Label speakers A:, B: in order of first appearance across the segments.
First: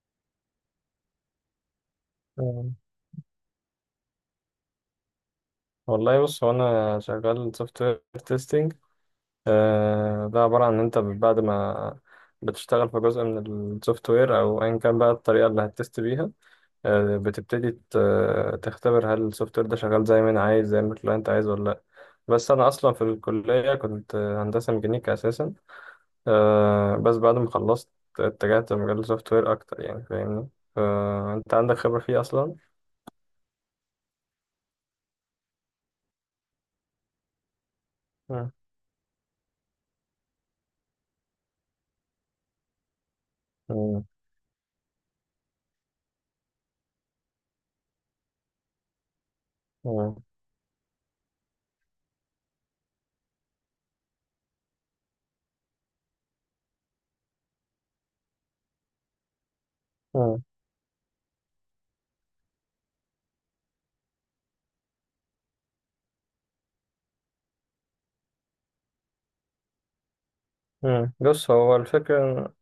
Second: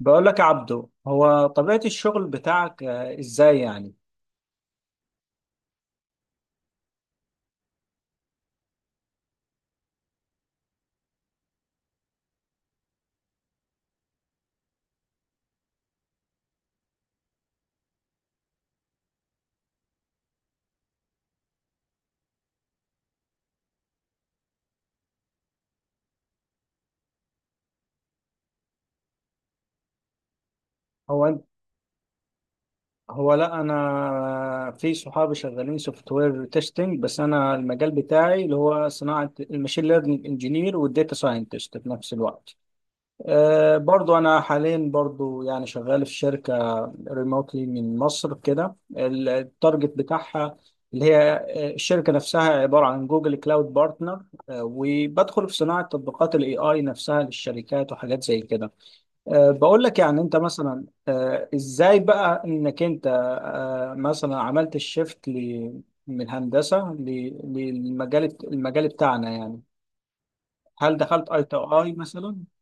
A: بقول لك يا عبدو، هو طبيعة الشغل
B: آه.
A: بتاعك ازاي يعني؟
B: والله بص هو انا شغال سوفت وير تيستنج. ده عباره عن ان انت بعد ما بتشتغل في جزء من السوفت وير او ايا كان بقى الطريقه اللي هتست بيها. بتبتدي تختبر هل السوفت وير ده شغال زي ما انا عايز زي ما الكلاينت عايز ولا لا. بس انا اصلا في الكليه كنت هندسه ميكانيكا اساسا. بس بعد ما خلصت اتجهت لمجال السوفت وير اكتر، يعني فاهمني،
A: هو أنت-
B: فانت عندك خبره فيه اصلا.
A: هو لا، انا في صحابي شغالين سوفت وير تيستنج، بس انا المجال بتاعي
B: مم.
A: اللي هو صناعة الماشين ليرنينج انجينير والداتا ساينتست في نفس الوقت. برضو أنا حاليا برضو يعني شغال في شركة ريموتلي من مصر كده. التارجت
B: مم.
A: بتاعها اللي هي الشركة نفسها عبارة عن جوجل كلاود بارتنر، وبدخل في صناعة تطبيقات الاي اي نفسها للشركات وحاجات زي كده. بقول لك، يعني انت
B: مم.
A: مثلا، ازاي بقى انك انت مثلا عملت الشيفت من هندسة للمجال بتاعنا يعني؟ هل
B: مم.
A: دخلت اي
B: بص،
A: تو
B: هو
A: اي مثلا؟
B: الفكرة،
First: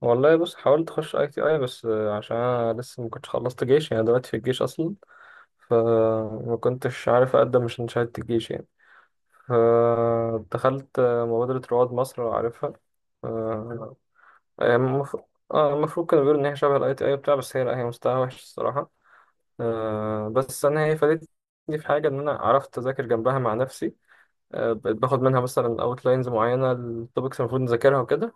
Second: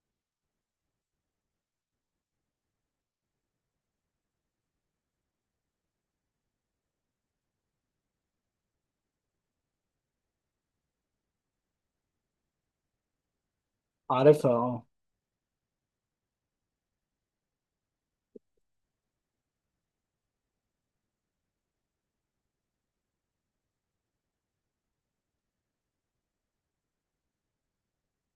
B: والله بص حاولت أخش أي تي أي، بس عشان أنا لسه ما كنتش خلصت جيش، يعني دلوقتي في الجيش أصلا، فما كنتش عارف أقدم عشان شهادة الجيش يعني. فدخلت مبادرة رواد مصر، لو عارفها. آه،
A: عارفها
B: هي
A: اه.
B: المفروض، اه، المفروض كانوا بيقولوا إن هي شبه الأي تي أي بتاع، بس هي لأ، هي مستواها وحش الصراحة. بس أنا هي فادتني في حاجة، إن أنا عرفت أذاكر جنبها مع نفسي. بقيت باخد منها مثلا أوتلاينز معينة، التوبكس المفروض نذاكرها وكده،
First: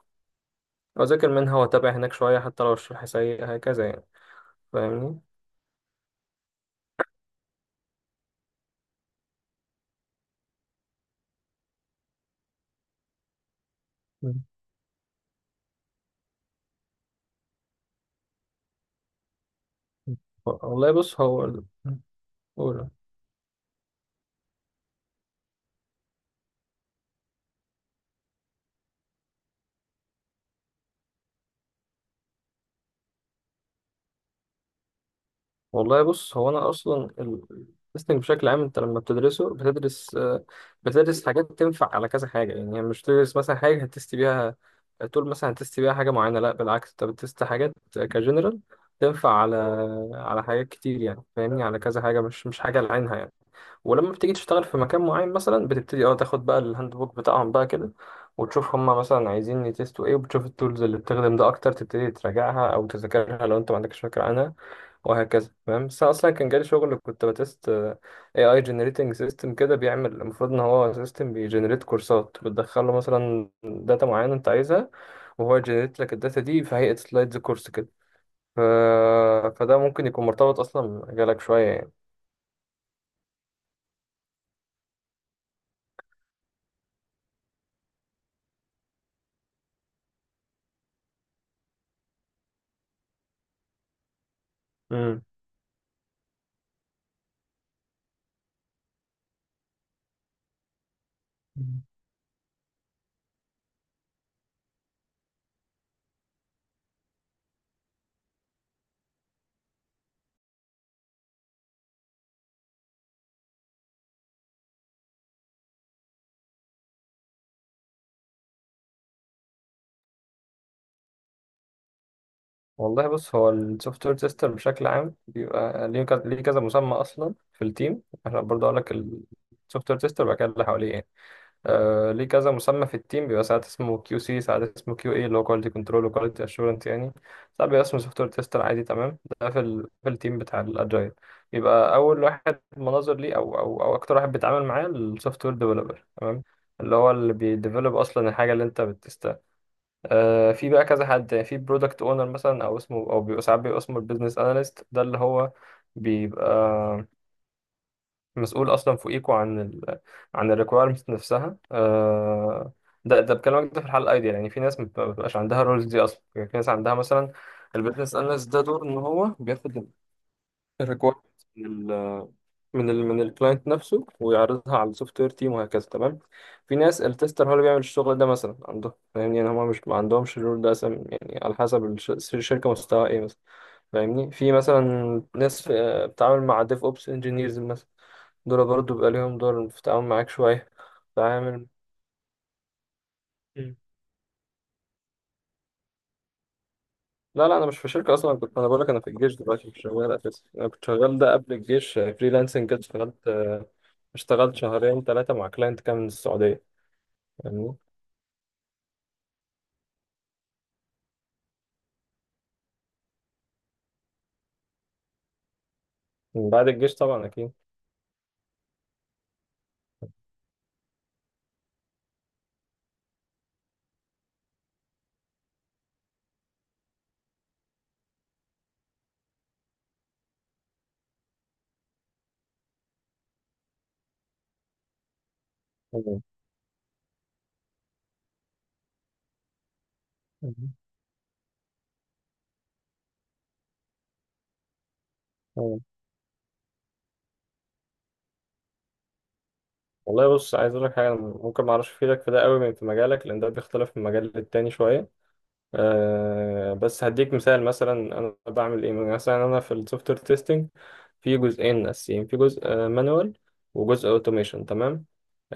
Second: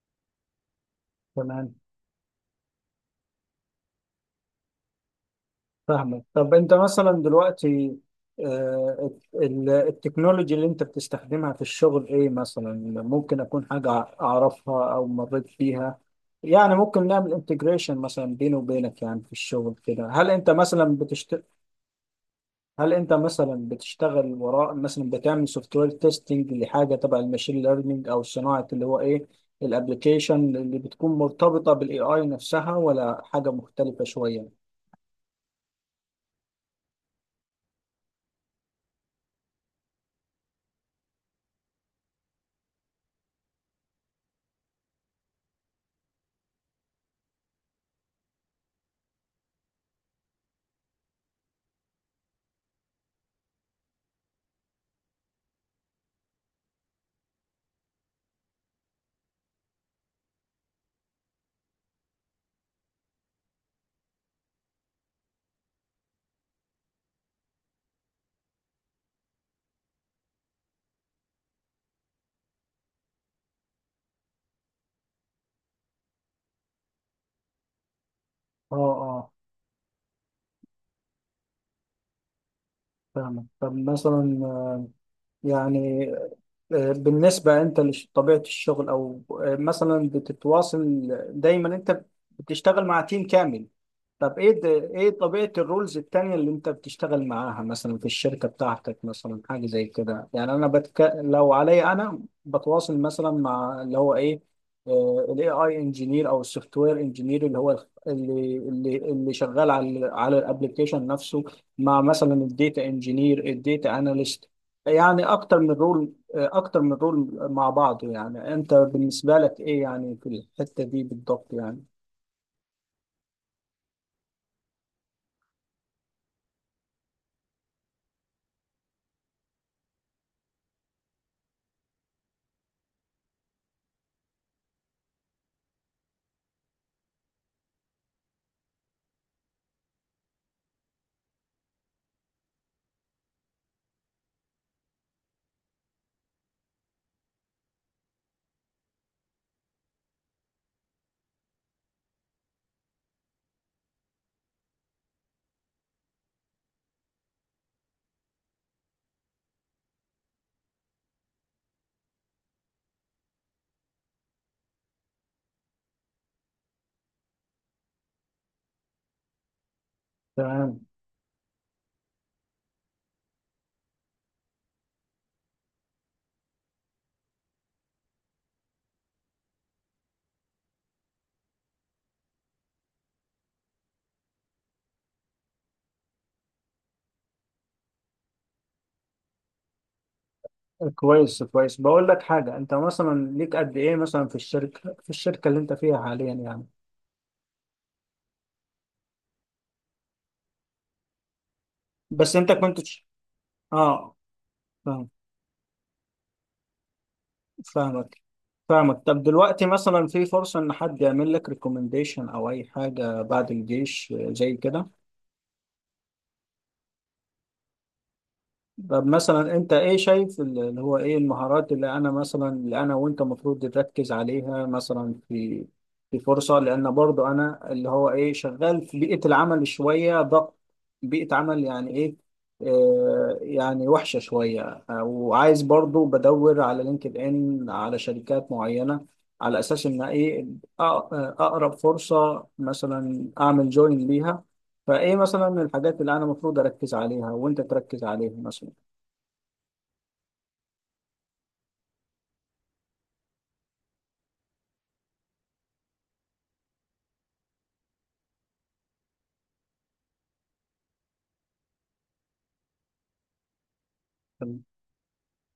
B: أذاكر منها
A: تمام.
B: وأتابع هناك شوية حتى لو الشرح سيء، هكذا يعني، فاهمني.
A: فاهمك. طب انت مثلا دلوقتي التكنولوجي اللي انت بتستخدمها في الشغل ايه؟ مثلا ممكن اكون حاجة
B: مم.
A: اعرفها او مريت بيها، يعني ممكن نعمل انتجريشن مثلا بيني وبينك يعني في الشغل كده.
B: مم. والله قول.
A: هل انت مثلا بتشتغل وراء مثلا بتعمل سوفت وير تيستنج لحاجة تبع الماشين ليرنينج؟ او صناعة اللي هو ايه، الابلكيشن اللي بتكون مرتبطة بالاي اي نفسها، ولا حاجة مختلفة شوية؟
B: والله بص، هو أنا أصلا التستنج بشكل عام، أنت لما بتدرسه بتدرس، بتدرس حاجات تنفع على كذا حاجة، يعني مش بتدرس مثلا حاجة هتست بيها، تقول مثلا هتست بيها حاجة معينة، لا بالعكس، أنت بتست حاجات كجنرال، تنفع على حاجات كتير يعني، فاهمني، على كذا حاجة، مش حاجة لعينها يعني. ولما بتيجي تشتغل في مكان معين مثلا، بتبتدي اه تاخد بقى الهاند بوك بتاعهم بقى كده، وتشوف هما مثلا عايزين يتستوا ايه، وبتشوف التولز اللي بتخدم ده اكتر، تبتدي تراجعها او تذاكرها لو انت ما عندكش فكره عنها، وهكذا، فاهم. بس أنا اصلا كان جالي شغل كنت بتست اي اي جنريتنج سيستم كده، بيعمل، المفروض ان هو سيستم بيجنريت كورسات، بتدخله مثلا داتا معينه انت عايزها، وهو يجنريت لك الداتا دي في هيئه سلايدز كورس كده. ف...
A: اه اه.
B: فده ممكن يكون مرتبط اصلا بمجالك شويه يعني.
A: فاهمك. طب مثلا يعني بالنسبة أنت لطبيعة الشغل، أو مثلا بتتواصل دايما، أنت بتشتغل مع تيم كامل؟ طب ايه ده، ايه طبيعة الرولز التانية اللي انت بتشتغل معاها مثلا في الشركة بتاعتك؟ مثلا حاجة زي كده يعني، انا لو
B: مم.
A: عليا انا، بتواصل مثلا مع اللي هو ايه، الاي اي انجينير او السوفت وير انجينير اللي هو اللي شغال على الابلكيشن نفسه، مع مثلا الديتا انجينير، الديتا اناليست. يعني اكتر من رول، اكتر من رول مع بعضه يعني. انت بالنسبة لك ايه يعني في الحتة دي بالضبط يعني؟
B: والله بص، هو السوفت وير تيستر بشكل عام بيبقى ليه كذا، ليه كذا مسمى اصلا في التيم. احنا برضه اقول لك، السوفت وير تيستر بقى اللي حواليه يعني، آه، ليه كذا مسمى في التيم. بيبقى ساعات اسمه كيو سي، ساعات اسمه كيو اي، اللي هو كواليتي كنترول وكواليتي اشورنس يعني. ساعات بيبقى اسمه سوفت وير تيستر عادي، تمام. ده في في التيم بتاع الاجايل. يبقى اول واحد مناظر ليه، او اكتر واحد بيتعامل معاه السوفت وير ديفلوبر، تمام، اللي هو اللي بيديفلوب اصلا الحاجه اللي انت بتست. في بقى كذا حد يعني، في برودكت اونر مثلا، او اسمه، او بيبقى ساعات بيبقى اسمه البيزنس اناليست. ده اللي هو بيبقى مسؤول اصلا فوقيكوا عن عن الريكويرمنت نفسها. ده بكلمك ده في الحاله الايديال يعني. في ناس ما بتبقاش عندها الرولز دي اصلا يعني، في ناس عندها مثلا البيزنس اناليست ده، دور ان هو بياخد
A: تمام.
B: الريكويرمنت من ال من الكلاينت نفسه، ويعرضها على السوفت وير تيم وهكذا، تمام. في ناس التستر هو اللي بيعمل الشغل ده مثلا عندهم، فاهمني، يعني هما مش ما عندهمش الرول ده أصلا يعني، على حسب الشركه مستواها ايه مثلا، فاهمني. في مثلا ناس بتتعامل مع ديف اوبس انجينيرز مثلا، دول برضه بيبقى ليهم دور في التعامل معاك شويه.
A: كويس
B: تعامل.
A: كويس. بقول لك حاجة، انت مثلا ليك
B: مم.
A: قد ايه مثلا في الشركة، في الشركة اللي انت فيها حاليا يعني؟
B: لا لا، انا مش في شركه اصلا، أنا كنت، انا بقول لك، انا في الجيش دلوقتي مش شغال اساسا، انا كنت شغال ده قبل الجيش
A: بس انت
B: فريلانسنج كده،
A: كنت تش-
B: اشتغلت،
A: اه.
B: اشتغلت شهرين
A: فاهم.
B: ثلاثه مع كلاينت كان من السعوديه، فاهمني؟
A: فاهمك. فاهمك. طب دلوقتي مثلا، في فرصة ان حد يعمل لك ريكومنديشن او اي حاجة بعد الجيش زي كده؟
B: من بعد الجيش طبعا أكيد.
A: طب مثلا انت ايه شايف اللي هو ايه، المهارات اللي انا مثلا، اللي انا وانت المفروض نركز عليها مثلا في في فرصة؟ لان برضو انا اللي هو ايه، شغال في بيئة العمل شوية ضغط، بيئة عمل يعني ايه، آه يعني وحشة شوية. وعايز برضو
B: مم.
A: بدور على لينكد ان على شركات معينة، على اساس ان ايه، اقرب فرصة مثلا اعمل جوين ليها. فايه مثلا
B: مم.
A: الحاجات اللي انا المفروض اركز عليها وانت تركز عليها مثلا؟
B: والله بص، عايز أقول لك حاجة، أنا ممكن ما أعرفش أفيدك في ده قوي من في مجالك، لأن ده بيختلف من مجال للتاني شوية. بس هديك مثال مثلا، انا بعمل ايه مثلا، انا في السوفت وير تيستنج في جزئين اساسيين، في جزء مانوال وجزء
A: تم-
B: اوتوميشن، تمام.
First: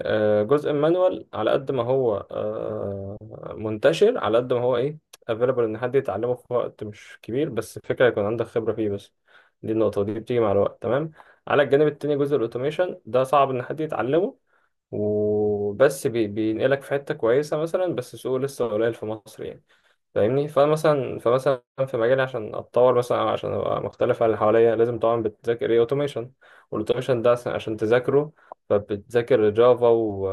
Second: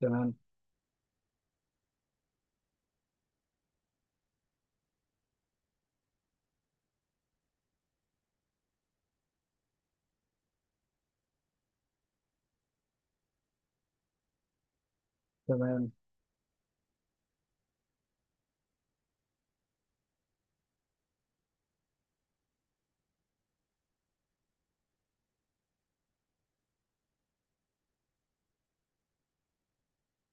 A: تمام.
B: جزء المانوال على قد ما هو منتشر، على قد ما هو ايه، افيلبل، ان حد يتعلمه في وقت مش كبير، بس الفكره يكون عندك خبره فيه بس، دي النقطه دي بتيجي مع الوقت، تمام. على الجانب التاني جزء الاوتوميشن، ده صعب ان حد يتعلمه،
A: تمام.
B: وبس بينقلك في حته كويسه مثلا، بس سوقه لسه قليل في مصر يعني، فاهمني. فمثلا في مجالي عشان اتطور مثلا، أو عشان ابقى مختلف عن اللي حواليا، لازم طبعا بتذاكر ايه، اوتوميشن. والاوتوميشن ده عشان تذاكره، فبتذاكر جافا و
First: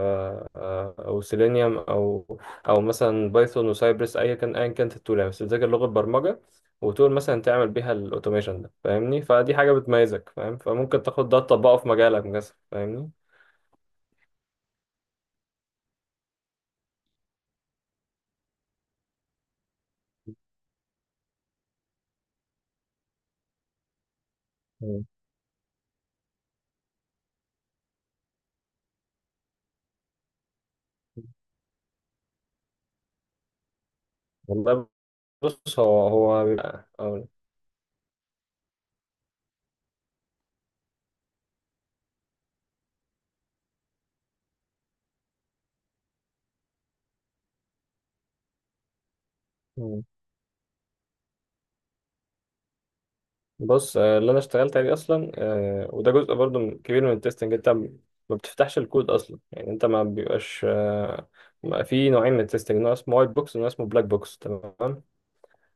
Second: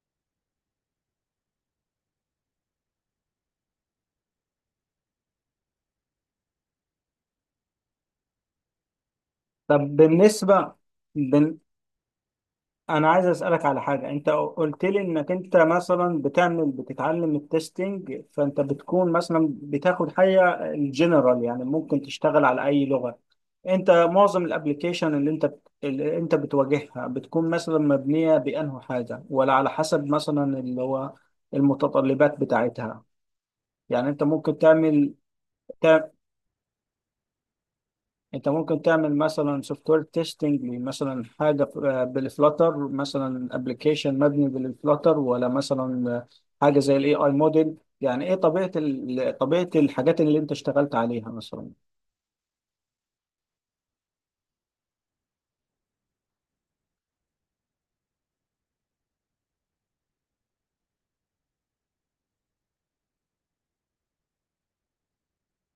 B: او سيلينيوم، او او مثلا بايثون وسايبرس، ايا كان، ايا كانت التول يعني، بس بتذاكر لغه برمجه، وتقول مثلا تعمل بيها الاوتوميشن ده، فاهمني، فدي حاجه
A: طب
B: بتميزك، فاهم،
A: بالنسبة،
B: فممكن تاخد ده
A: بال...
B: تطبقه في مجالك مثلا،
A: أنا
B: فاهمني.
A: عايز أسألك على حاجة. أنت قلت لي إنك أنت مثلا بتعمل بتتعلم التستنج، فأنت بتكون مثلا بتاخد حاجة الجنرال يعني، ممكن تشتغل على أي لغة؟ أنت معظم
B: مم.
A: الأبليكيشن اللي اللي أنت بتواجهها بتكون مثلا مبنية بأنه حاجة، ولا على حسب مثلا اللي هو المتطلبات بتاعتها؟ يعني أنت ممكن
B: والله
A: تعمل،
B: بص، هو أقول
A: انت ممكن تعمل مثلا سوفت وير تيستنج مثلا حاجه بالفلاتر، مثلا ابلكيشن مبني بالفلاتر، ولا مثلا حاجه زي الاي اي موديل؟ يعني ايه طبيعه طبيعه
B: لك.
A: الحاجات اللي انت اشتغلت عليها مثلا؟
B: بص، اللي انا اشتغلت عليه اصلا، وده جزء برضو كبير من التستنج. انت ما بتفتحش الكود اصلا يعني، انت ما بيبقاش في نوعين من التستنج، نوع اسمه وايت بوكس ونوع اسمه بلاك بوكس، تمام.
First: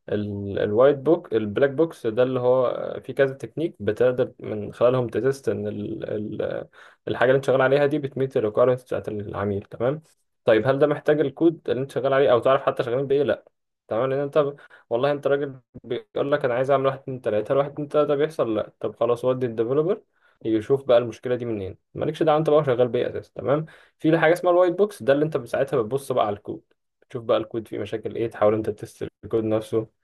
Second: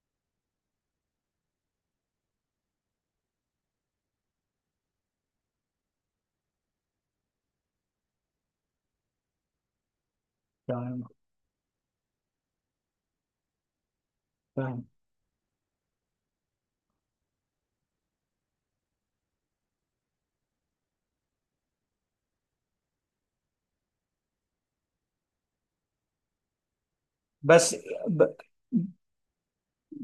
B: ال- الوايت بوك البلاك بوكس ده اللي هو في كذا تكنيك بتقدر من خلالهم تتست ان ال الحاجه اللي انت شغال عليها دي بتميت الريكويرمنتس بتاعت العميل، تمام. طيب هل ده
A: تمام.
B: محتاج الكود اللي انت شغال عليه او تعرف حتى شغالين بايه؟ لا، تمام، لان
A: فاهم.
B: والله انت راجل بيقول لك انا عايز اعمل واحد اتنين تلاته، هل واحد اتنين تلاته بيحصل؟ لا، طب خلاص، ودي الديفلوبر يشوف بقى المشكله دي منين، مالكش دعوه انت بقى شغال بايه اساسا، تمام. في حاجه اسمها الوايت بوكس، ده اللي انت ساعتها بتبص بقى على الكود، تشوف بقى الكود
A: بس
B: فيه مشاكل
A: ب-
B: ايه، تحاول انت تست الكود نفسه.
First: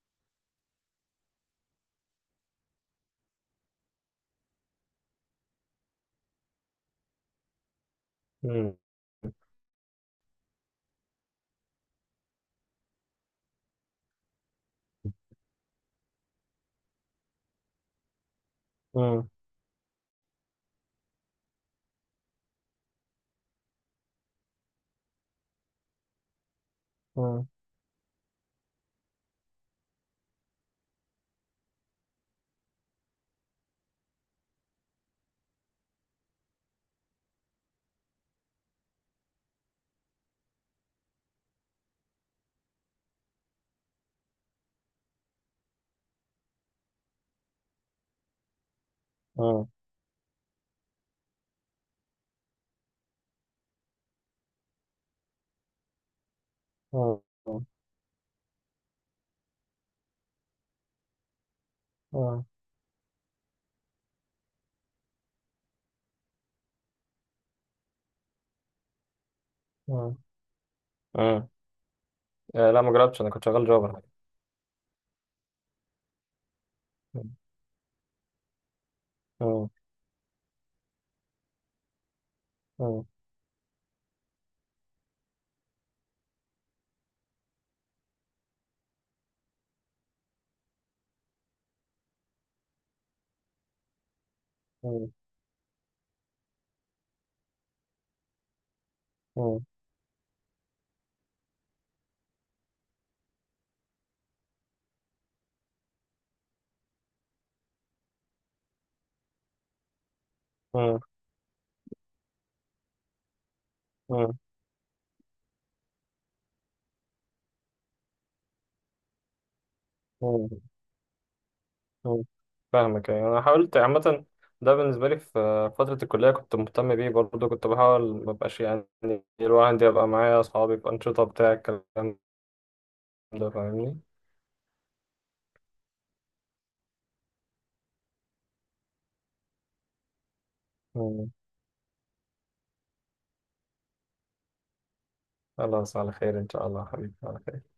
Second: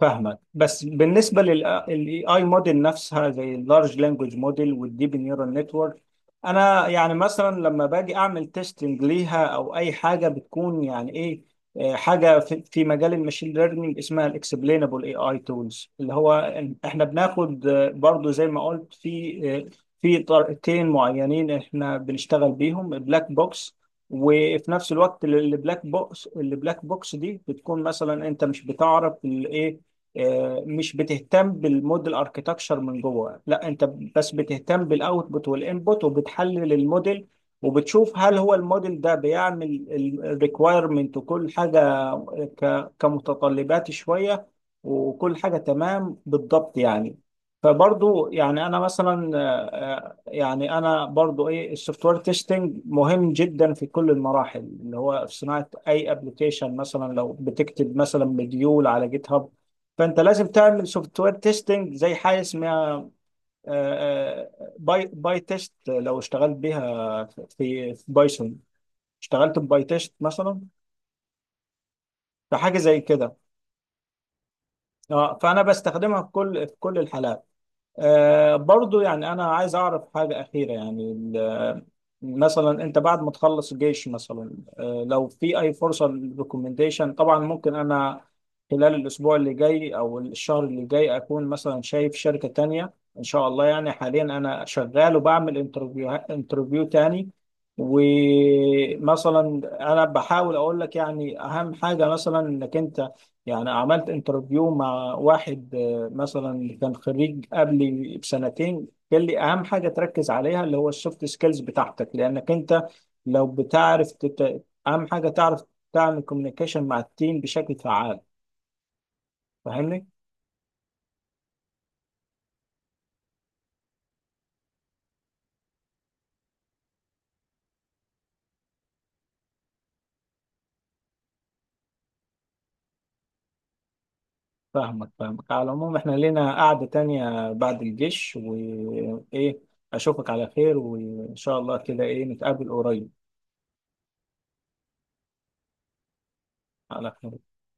A: فاهمك. بس بالنسبه للاي اي موديل نفسها زي اللارج لانجوج موديل والديب نيورال نتورك، انا يعني مثلا لما باجي اعمل
B: مم.
A: تيستنج ليها او اي حاجه، بتكون يعني ايه حاجه في في مجال الماشين ليرنينج اسمها الاكسبلينبل اي اي تولز، اللي هو احنا بناخد برضو زي ما قلت
B: مم.
A: في آه، في طريقتين معينين احنا بنشتغل بيهم، بلاك بوكس، وفي نفس الوقت البلاك بوكس، دي
B: مم.
A: بتكون مثلا انت مش بتعرف الايه، مش بتهتم بالموديل اركيتكشر من جوه، لا انت بس بتهتم بالاوتبوت والانبوت، وبتحلل الموديل وبتشوف هل هو الموديل ده بيعمل الريكوايرمنت وكل حاجه، كمتطلبات شويه، وكل حاجه تمام بالضبط يعني. فبرضو يعني انا مثلا،
B: مم.
A: يعني انا برضو ايه، السوفت وير تيستنج مهم جدا في كل المراحل اللي هو في صناعه اي ابلكيشن. مثلا
B: مم.
A: لو
B: مم.
A: بتكتب مثلا مديول على جيت هاب، فانت لازم تعمل سوفت وير تيستنج زي حاجه
B: مم.
A: اسمها باي، باي تيست. لو اشتغلت بيها في في بايثون، اشتغلت بباي تيست مثلا،
B: مم.
A: فحاجه
B: لا، ما
A: زي
B: جربتش، انا
A: كده.
B: كنت شغال جوبر.
A: اه، فانا بستخدمها في كل في كل
B: مم.
A: الحالات. آه برضو، يعني أنا
B: مم.
A: عايز أعرف حاجة أخيرة يعني مثلا أنت
B: مم.
A: بعد ما تخلص الجيش مثلا، آه لو في أي فرصة للريكومنديشن طبعا. ممكن أنا خلال الأسبوع اللي جاي أو الشهر اللي جاي أكون مثلا شايف شركة تانية إن شاء الله. يعني حاليا أنا
B: مم.
A: شغال وبعمل انترفيو، تاني
B: مم.
A: ومثلا، أنا بحاول أقول لك يعني أهم حاجة مثلا، إنك أنت يعني، عملت انترفيو مع واحد مثلا كان خريج قبلي بسنتين، قال لي اهم حاجه تركز عليها اللي هو
B: مم.
A: السوفت سكيلز بتاعتك، لانك انت لو بتعرف
B: مم.
A: اهم حاجه تعرف تعمل كوميونيكيشن مع التيم بشكل فعال. فاهمني؟
B: مم. مم. فاهمك. يعني انا حاولت عامه، ده بالنسبه لي في فتره الكليه كنت مهتم بيه برضه، كنت بحاول ما ابقاش يعني، الواحد يبقى معايا اصحابي في انشطه بتاع الكلام ده، فاهمني.
A: فاهمك. فاهمك. على العموم، احنا لينا قعده تانية بعد الجيش وايه، اشوفك على خير،
B: مم.
A: وان شاء الله كده ايه نتقابل قريب.
B: خلاص، على خير ان شاء الله،
A: على
B: حبيبي، على
A: خير.
B: خير.